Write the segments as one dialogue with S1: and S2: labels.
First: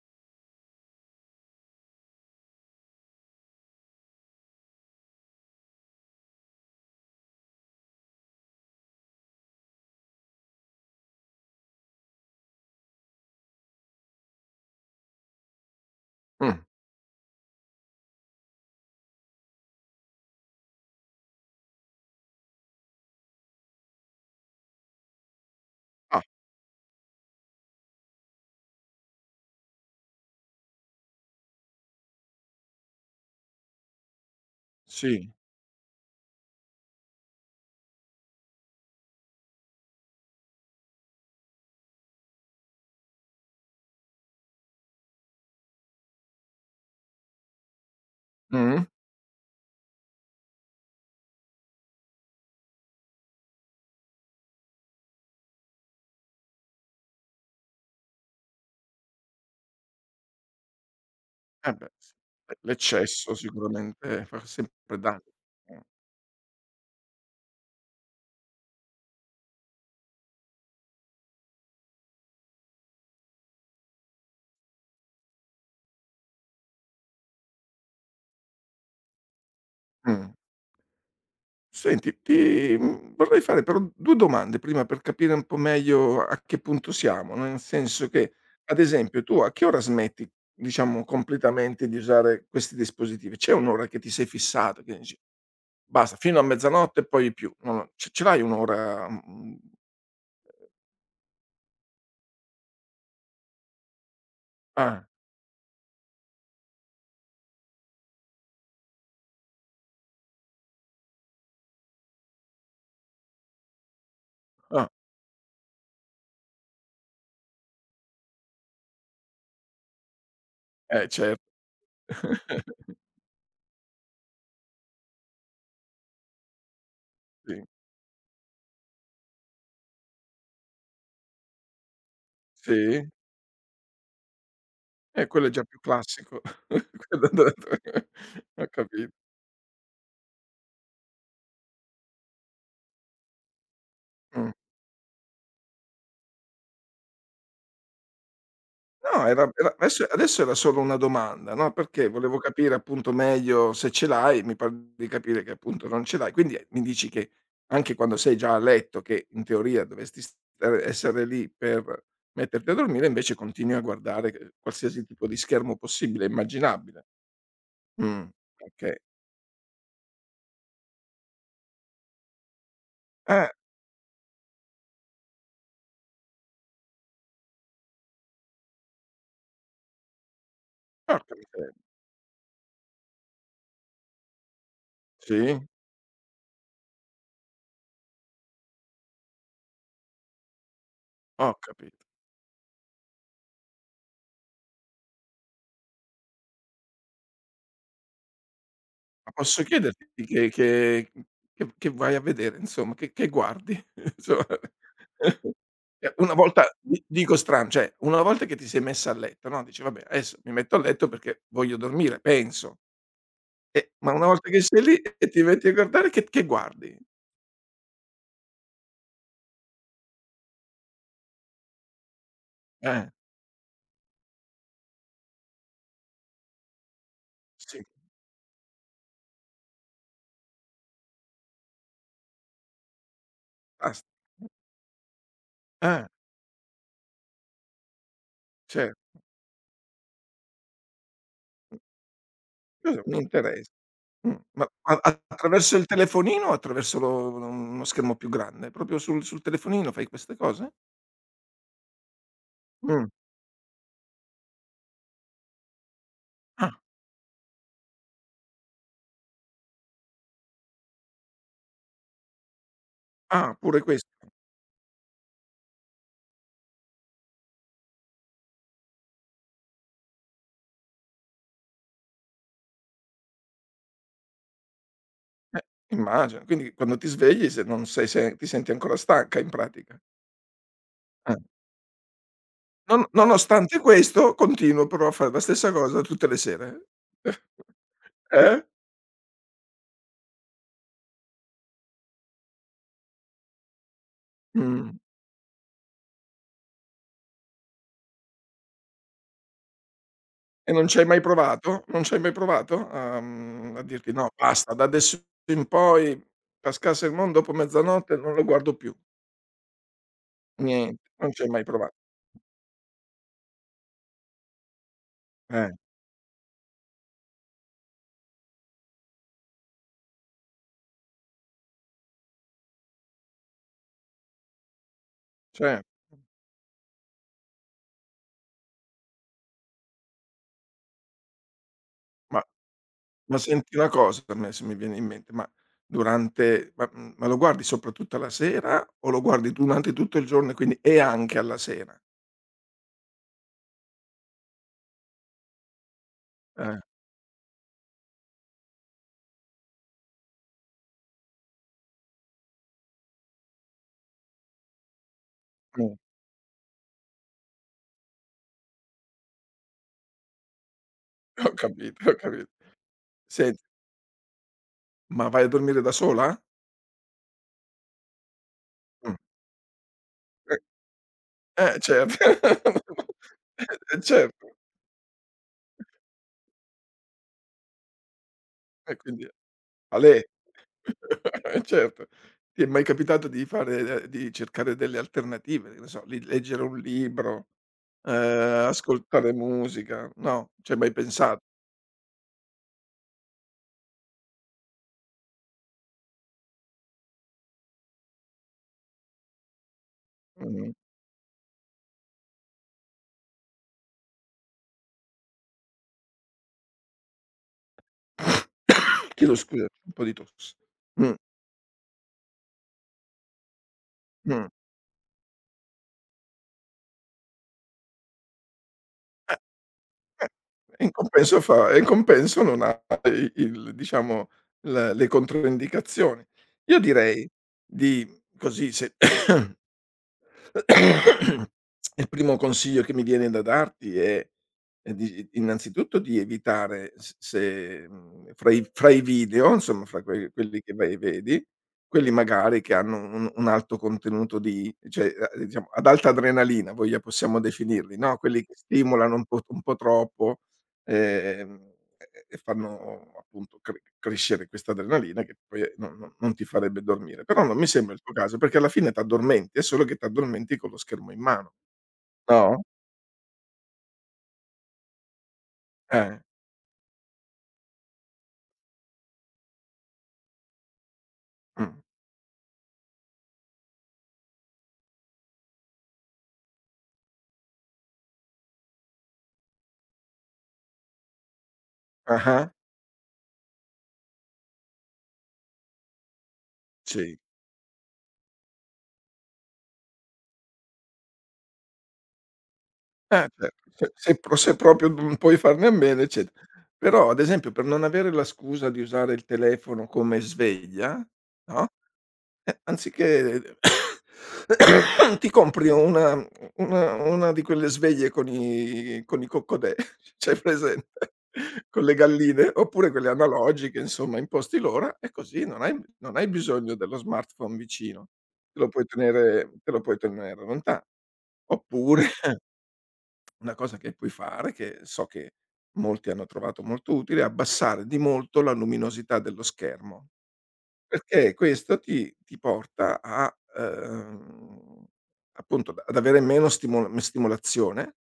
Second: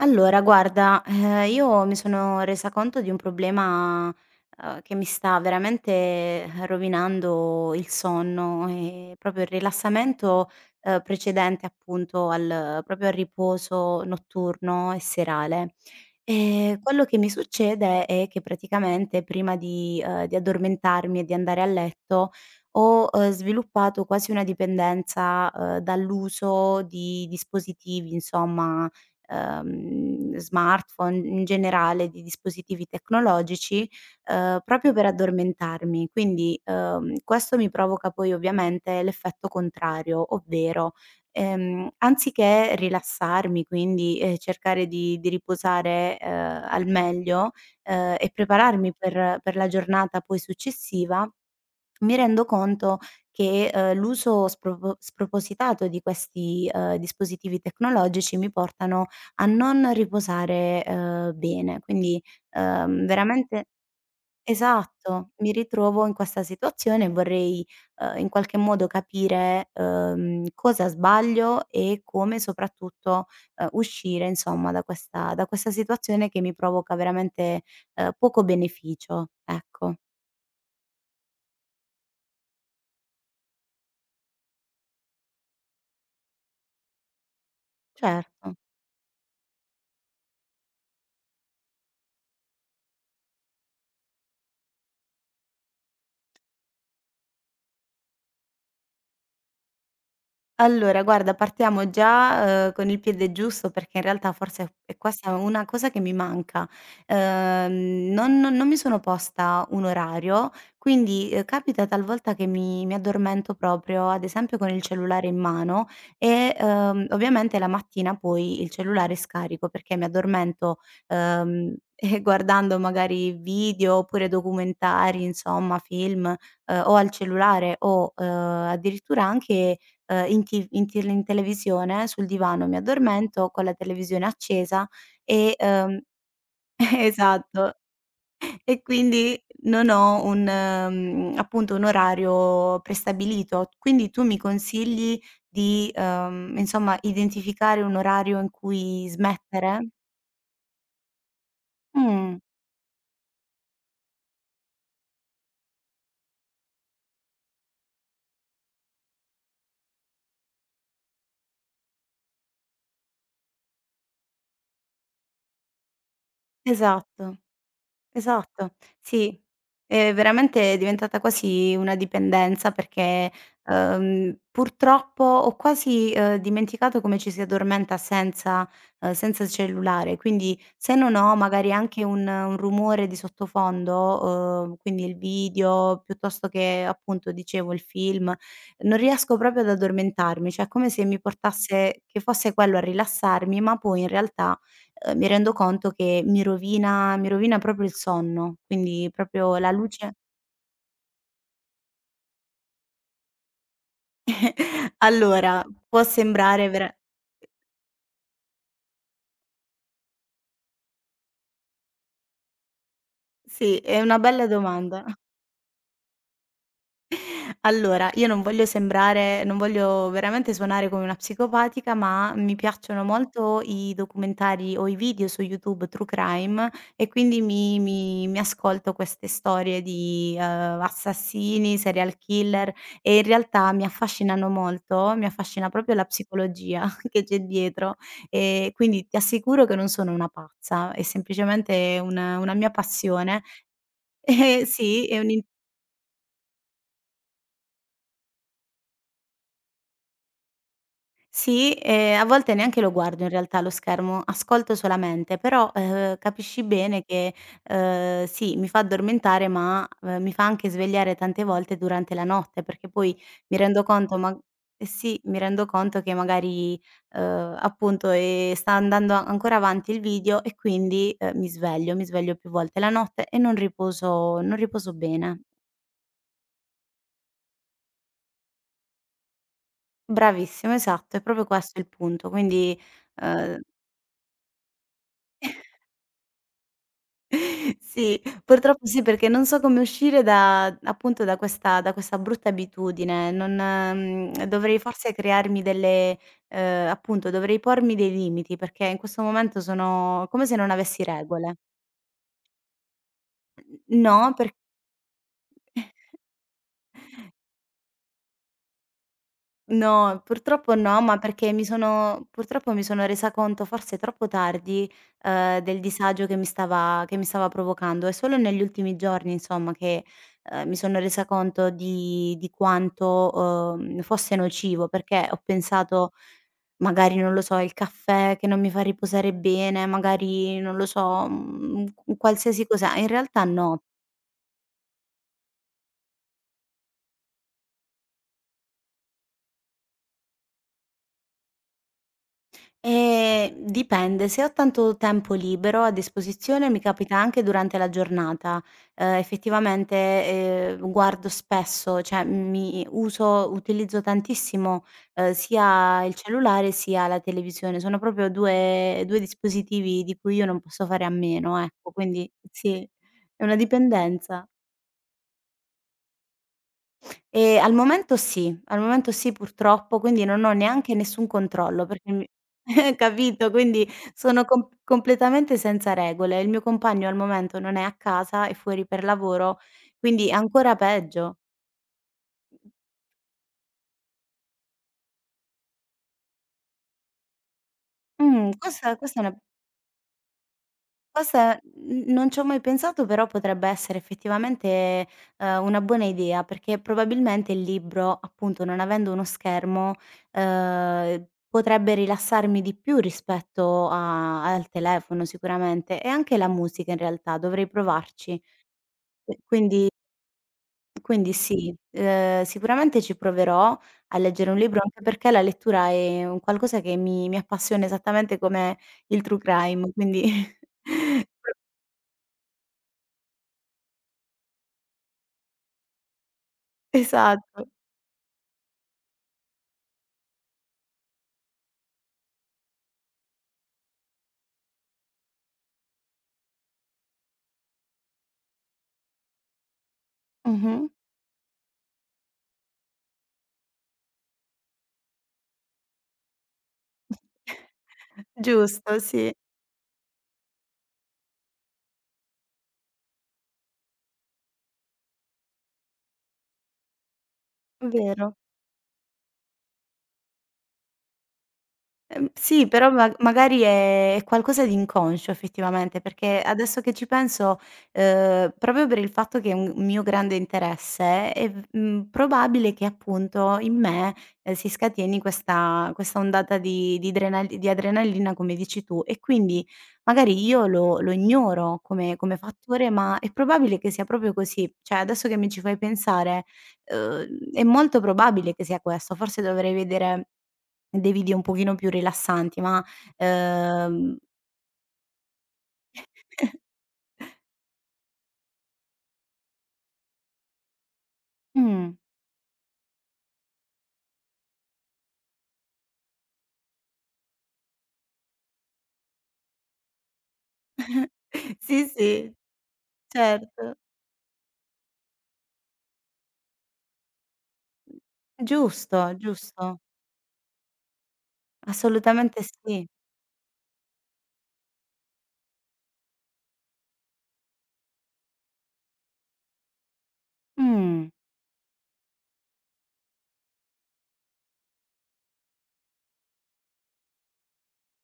S1: Allora guarda, io mi sono resa conto di un problema, che mi sta veramente rovinando il sonno e proprio il rilassamento, precedente appunto al riposo notturno e serale.
S2: Mh.
S1: Quello che mi succede è che praticamente prima di addormentarmi e di andare a letto ho, sviluppato quasi una dipendenza,
S2: Ah,
S1: dall'uso di dispositivi insomma smartphone, in generale di dispositivi tecnologici, proprio per
S2: sì.
S1: addormentarmi. Quindi, questo mi provoca poi ovviamente l'effetto contrario, ovvero, anziché rilassarmi, quindi, cercare di riposare, al meglio, e
S2: Mh.
S1: prepararmi per la giornata poi successiva mi rendo conto che, l'uso spropositato di questi, dispositivi tecnologici mi portano a non riposare,
S2: Eh
S1: bene.
S2: beh, sì.
S1: Quindi,
S2: Beh, l'eccesso
S1: veramente
S2: sicuramente fa sempre danni.
S1: esatto, mi
S2: Mh.
S1: ritrovo in questa situazione e vorrei, in qualche modo capire, cosa sbaglio e come soprattutto, uscire insomma da questa situazione che mi provoca veramente, poco beneficio, ecco.
S2: Mh. Senti, ti vorrei fare però 2 domande prima per capire un po' meglio a che punto siamo, no, nel senso che,
S1: Certo.
S2: ad esempio, tu a che ora smetti, diciamo, completamente di usare questi dispositivi? C'è un'ora che ti sei fissato, che dici: "Basta, fino a mezzanotte e poi più." Non lo Ce l'hai un'ora, mhmm?
S1: Allora guarda, partiamo già, con il piede giusto perché in realtà forse è
S2: Ah,
S1: questa una cosa che mi manca. Non mi sono posta un orario, quindi, capita talvolta che mi addormento proprio, ad esempio con il
S2: ah,
S1: cellulare in mano e, ovviamente la mattina poi il cellulare scarico perché mi addormento,
S2: cer.
S1: guardando magari video oppure documentari, insomma film, o al
S2: Sì,
S1: cellulare o, addirittura anche in tiv in til in televisione, sul divano mi
S2: sì.
S1: addormento con la televisione accesa
S2: Quello è
S1: e,
S2: già più classico. Quello da-
S1: esatto.
S2: ho
S1: E
S2: capito.
S1: quindi non ho un appunto un orario prestabilito. Quindi tu mi
S2: Mh.
S1: consigli di, insomma, identificare un orario in cui
S2: No, era
S1: smettere?
S2: adesso era solo una domanda, no, perché volevo
S1: Mh,
S2: capire appunto meglio se ce l'hai. Mi par di capire che appunto non ce l'hai. Quindi, mi dici che anche quando sei già a letto, che in teoria dovresti stare essere lì per metterti a dormire, invece continui a guardare, qualsiasi tipo di schermo possibile e immaginabile.
S1: esatto.
S2: Mh,
S1: Esatto,
S2: okay.
S1: sì. È diventata quasi una dipendenza perché,
S2: Eh,
S1: purtroppo ho quasi, dimenticato come ci si addormenta senza cellulare. Quindi se non ho
S2: porca
S1: magari
S2: miseria.
S1: anche un rumore di sottofondo, quindi il
S2: Sì,
S1: video piuttosto che appunto dicevo il film, non riesco proprio ad addormentarmi, cioè è come se mi
S2: ho capi.
S1: portasse che fosse quello a rilassarmi, ma poi in realtà mi rendo conto che mi rovina proprio il sonno, quindi
S2: Ma
S1: proprio
S2: posso
S1: la
S2: chiederti
S1: luce
S2: che che vai a vedere insomma, che guardi? Insomma
S1: allora, può
S2: cioè una volta
S1: sembrare vera
S2: di dico strano, cioè una volta che ti sei messa a letto, no, dici: "Vabbè adesso mi metto a letto perché voglio dormire", penso.
S1: sì, è
S2: Ma
S1: una
S2: una
S1: bella
S2: volta che sei lì
S1: domanda.
S2: e ti metti a guardare che guardi?
S1: Allora, io non voglio veramente suonare come una psicopatica, ma mi piacciono
S2: Eh,
S1: molto i documentari o i video su YouTube true crime e quindi mi
S2: sì,
S1: mi mi ascolto queste storie di, assassini, serial killer e in realtà mi
S2: basta.
S1: affascinano molto, mi affascina proprio la
S2: Eh,
S1: psicologia che c'è dietro. Ehm,
S2: cer
S1: quindi ti assicuro che non sono una pazza, è semplicemente una mia
S2: cosa mi
S1: passione.
S2: interessa.
S1: Eh
S2: Ma a
S1: sì, è
S2: a
S1: un
S2: attraverso il telefonino o attraverso lo uno schermo più grande? Proprio sul sul telefonino fai queste cose?
S1: sì, a volte neanche lo
S2: Mh.
S1: guardo in realtà lo schermo, ascolto solamente, però, capisci
S2: Ah,
S1: bene che, sì, mi fa addormentare, ma, mi fa anche svegliare tante volte durante la notte, perché poi
S2: ah
S1: mi
S2: pure
S1: rendo
S2: questo.
S1: conto ma eh sì, mi rendo conto che magari, appunto, sta andando ancora avanti il video e quindi, mi sveglio, più volte la notte e non riposo bene.
S2: Eh, immagino. Quindi quando ti svegli se non sei se ti senti ancora stanca in pratica.
S1: Bravissimo, esatto, è
S2: Eh.
S1: proprio questo il punto.
S2: Non
S1: Ehm
S2: nonostante questo continuo però a fare la stessa cosa tutte le sere?
S1: Sì,
S2: Eh?
S1: purtroppo sì, perché non so come uscire da appunto da questa brutta abitudine. Non dovrei
S2: Mh.
S1: forse crearmi delle appunto dovrei pormi dei limiti, perché in questo momento sono come se
S2: E
S1: non
S2: non ci
S1: avessi
S2: hai mai
S1: regole.
S2: provato? Non ci hai mai provato a a dirti: "No
S1: No, per
S2: basta, da adesso in poi cascasse il mondo dopo mezzanotte non lo guardo più."
S1: no, purtroppo no,
S2: Niente,
S1: ma
S2: non ci hai
S1: perché
S2: mai
S1: mi
S2: prova
S1: sono purtroppo mi sono resa conto forse troppo tardi,
S2: eh,
S1: del disagio che mi stava provocando. È solo negli ultimi giorni insomma che, mi sono resa conto di quanto, fosse nocivo, perché ho
S2: cer
S1: pensato magari, non lo so, il caffè che non mi fa riposare bene, magari, non lo so, un
S2: ma.
S1: qualsiasi cosa in
S2: Ma
S1: realtà
S2: senti
S1: no.
S2: una cosa, adesso mi viene in mente, ma lo guardi soprattutto alla sera o lo guardi durante tutto il giorno e anche alla sera?
S1: Dipende, se ho tanto tempo libero a disposizione
S2: Eh,
S1: mi capita anche durante la giornata. Effettivamente, guardo spesso, cioè mi uso utilizzo tantissimo,
S2: mh,
S1: sia il cellulare sia la televisione. Sono proprio 2 dispositivi di cui io non posso fare a
S2: ho
S1: meno, ecco,
S2: capito, ho
S1: quindi
S2: capito.
S1: sì, è una
S2: Senti,
S1: dipendenza.
S2: ma vai a dormire da sola?
S1: Al momento sì, al momento
S2: Mh,
S1: sì purtroppo, quindi non ho
S2: eh,
S1: neanche nessun
S2: eh
S1: controllo perché
S2: certo,
S1: mi capito? Quindi
S2: eh
S1: sono
S2: certo,
S1: completamente senza regole. Il mio compagno al momento non è a casa, è fuori
S2: e
S1: per
S2: quindi
S1: lavoro,
S2: a lei.
S1: quindi è ancora peggio.
S2: Certo. Ti è mai capitato di fare di cercare delle alternative, che ne so, li leggere un libro,
S1: Questa questa è
S2: ascoltare
S1: una
S2: musica? No, c'hai mai pensato?
S1: cosa n non ci ho mai pensato, però potrebbe essere effettivamente, una buona idea, perché probabilmente il libro, appunto, non avendo uno schermo,
S2: Mh-mh.
S1: potrebbe rilassarmi di più rispetto a al telefono sicuramente, e anche la musica in realtà, dovrei provarci.
S2: Chiedo
S1: Qui
S2: scusa,
S1: quindi
S2: un po' di tosse. Mh,
S1: quindi sì, sicuramente ci proverò a
S2: mh.
S1: leggere un libro, anche perché la lettura è un qualcosa che mi appassiona esattamente come il true crime,
S2: Eh,
S1: quindi
S2: e in compenso non ha i il diciamo l le controindicazioni. Io direi
S1: esatto.
S2: di così se Il primo consiglio che mi viene da darti è di innanzitutto di evitare s se, fra i video, insomma fra que quelli che
S1: Mh-mh.
S2: vai e vedi, quelli magari che hanno un alto contenuto di cioè, diciamo ad alta adrenalina, voglia possiamo definirli, no, quelli che
S1: Giusto,
S2: stimolano
S1: sì,
S2: un po' troppo. E fanno appunto cre crescere questa adrenalina che poi non non non ti farebbe dormire. Però non mi sembra il tuo caso,
S1: vero.
S2: perché alla fine t'addormenti, è solo che t'addormenti con lo schermo in mano. No?
S1: Sì, però ma magari è qualcosa di inconscio effettivamente,
S2: Eh.
S1: perché adesso che ci penso, proprio per il fatto che è un mio grande interesse, è
S2: Mh.
S1: probabile che appunto in me, si scateni questa ondata di adrenalina come dici tu, e quindi magari io lo ignoro come
S2: Ah-ah.
S1: fattore, ma è probabile che sia proprio così. Cioè adesso che mi ci fai pensare,
S2: Sì.
S1: è molto probabile che sia questo, forse dovrei vedere dei video un pochino più rilassanti, ma,
S2: Eh certo, se se
S1: ehm
S2: pro se proprio non puoi farne a meno, eccetera. Però ad esempio per non avere la scusa di usare il telefono come sveglia, no?
S1: mh.
S2: Anziché ti compri una una di quelle sveglie con i coccodè, c'hai presente? Con
S1: Sì,
S2: le
S1: sì,
S2: galline, oppure quelle
S1: certo.
S2: analogiche, insomma, imposti l'ora e così non hai non hai bisogno dello smartphone vicino. Te lo puoi
S1: Giusto,
S2: tenere
S1: giusto.
S2: te lo puoi tenere lontan. Oppure
S1: Assolutamente sì.
S2: una cosa che puoi fare, che so che molti hanno trovato molto utile, è abbassare di molto la luminosità dello schermo.
S1: Mh,
S2: Perché questo ti ti porta a ehm, appunto ad avere meno stimol stimolazione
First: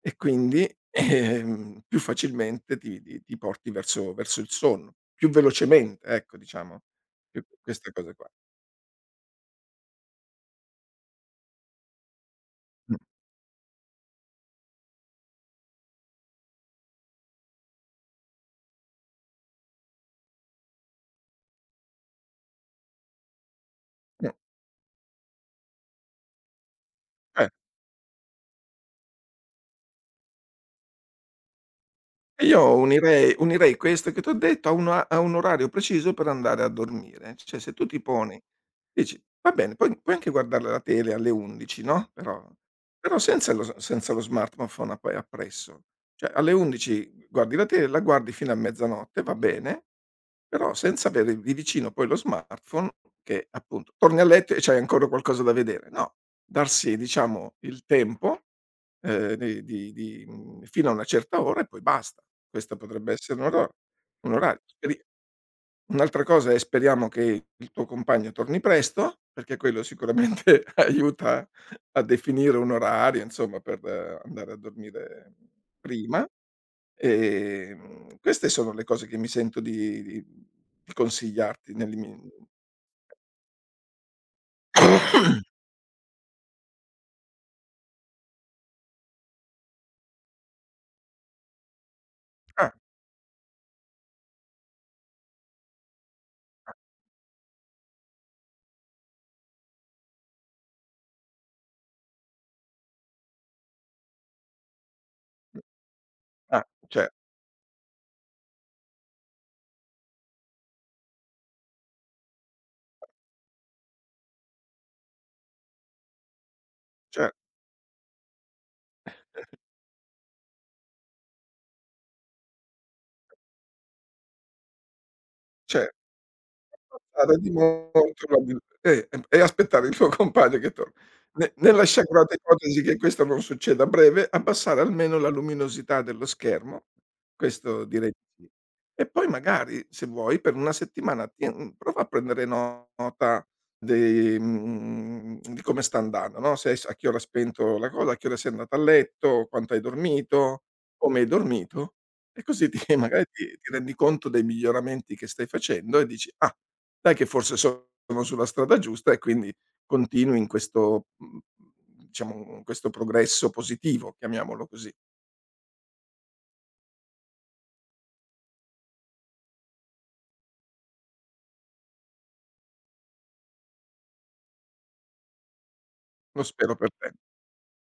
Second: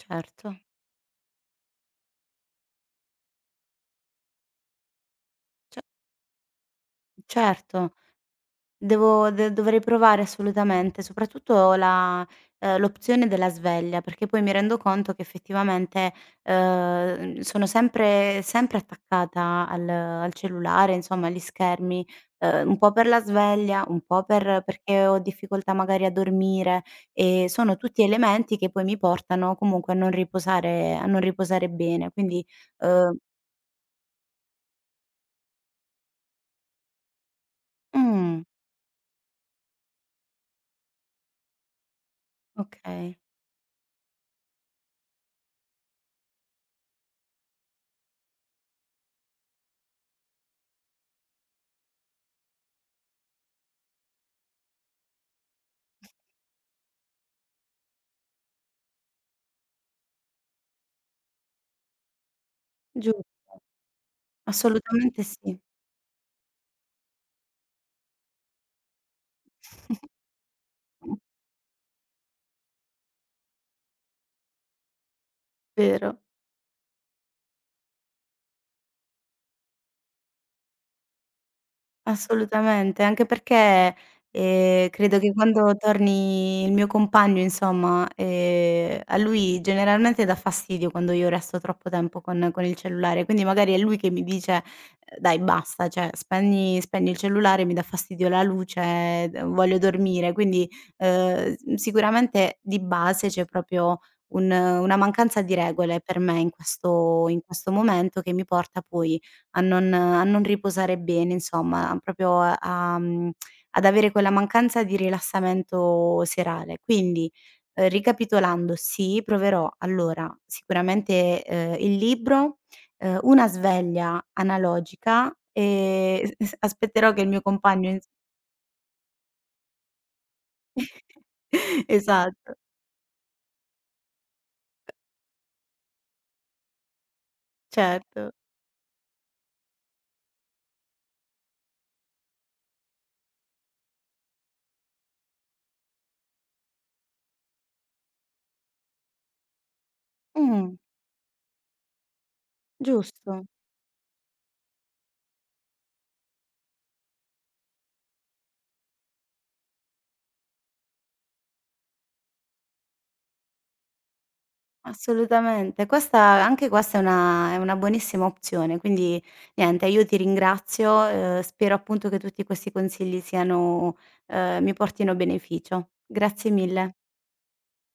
S2: e quindi, più facilmente ti ti ti porti verso verso il sonno, più
S1: ce
S2: velocemente, ecco, diciamo, più queste
S1: certo.
S2: cose qua.
S1: Devo de dovrei provare assolutamente, soprattutto la
S2: Mh,
S1: l'opzione della sveglia, perché poi mi rendo conto che effettivamente, sono sempre attaccata al cellulare, insomma agli schermi, un po' per la sveglia, un po'
S2: mh,
S1: perché ho difficoltà magari a dormire, e
S2: eh.
S1: sono tutti elementi che poi mi portano comunque a non riposare bene.
S2: E
S1: Quindi,
S2: io
S1: ehm
S2: unirei unirei questo che t'ho detto a una a un orario preciso per andare a dormire. Cioè, se tu ti poni
S1: mh,
S2: dici: "Va bene, puoi puoi anche guardare la tele alle 11, no, però però
S1: okay,
S2: senza lo s senza lo smartphone app appresso. Cioè, alle 11 guardi la tele, la guardi fino a mezzanotte, va bene, però senza avere di vicino poi lo smartphone che, appunto, torni a letto e c'hai ancora qualcosa da vedere. No, darsi diciamo il tempo di fino a una certa ora e poi basta. Questa potrebbe
S1: giu
S2: essere un ora un orario. Speri
S1: assolutamente sì.
S2: un'altra cosa è speriamo che il tuo compagno torni presto, perché quello sicuramente aiuta a definire un orario, insomma, per andare a dormire
S1: Vero,
S2: prima. Queste sono le cose che mi sento di consigliarti nell'immi
S1: assolutamente, anche perché, credo che quando torni il mio compagno insomma, a lui generalmente dà fastidio quando io resto troppo tempo con
S2: ah,
S1: il cellulare, quindi magari è lui che mi dice: Dai basta, cioè spegni il cellulare, mi dà fastidio la luce, d voglio dormire." Quindi, s sicuramente di base c'è proprio un una mancanza di regole per me in
S2: ah, cer
S1: questo in questo momento che mi porta poi a non riposare bene, insomma, proprio a ad avere quella mancanza di rilassamento serale. Quindi,
S2: cer
S1: ricapitolando, sì, proverò allora sicuramente, il libro, una sveglia analogica
S2: cer.
S1: e s aspetterò che il
S2: Passare
S1: mio
S2: di
S1: compagno
S2: molto
S1: ins
S2: probabil e aspettare il tuo compagno che torna. Ne nella sciagurata
S1: esatto,
S2: ipotesi che questo non succeda a breve, abbassare almeno la luminosità dello schermo, questo direi
S1: certo.
S2: di sì. E poi magari, se vuoi, per una settimana ti prova a prendere nota dei di come sta andando, no, se hai s a che ora hai spento la cosa, a che ora sei andato a letto, quanto hai dormito,
S1: Mh,
S2: come hai dormito e così ti magari ti
S1: giusto.
S2: ti rendi conto dei miglioramenti che stai facendo e dici: "Ah". Dai che forse so-, sono sulla strada giusta e quindi continui in questo, mhmm, diciamo, in questo progresso positivo, chiamiamolo così.
S1: Assolutamente. Questa anche questa è una buonissima opzione, quindi niente io ti ringrazio, spero appunto che tutti questi consigli siano mi portino beneficio.
S2: Lo
S1: Grazie
S2: spero per
S1: mille.
S2: te.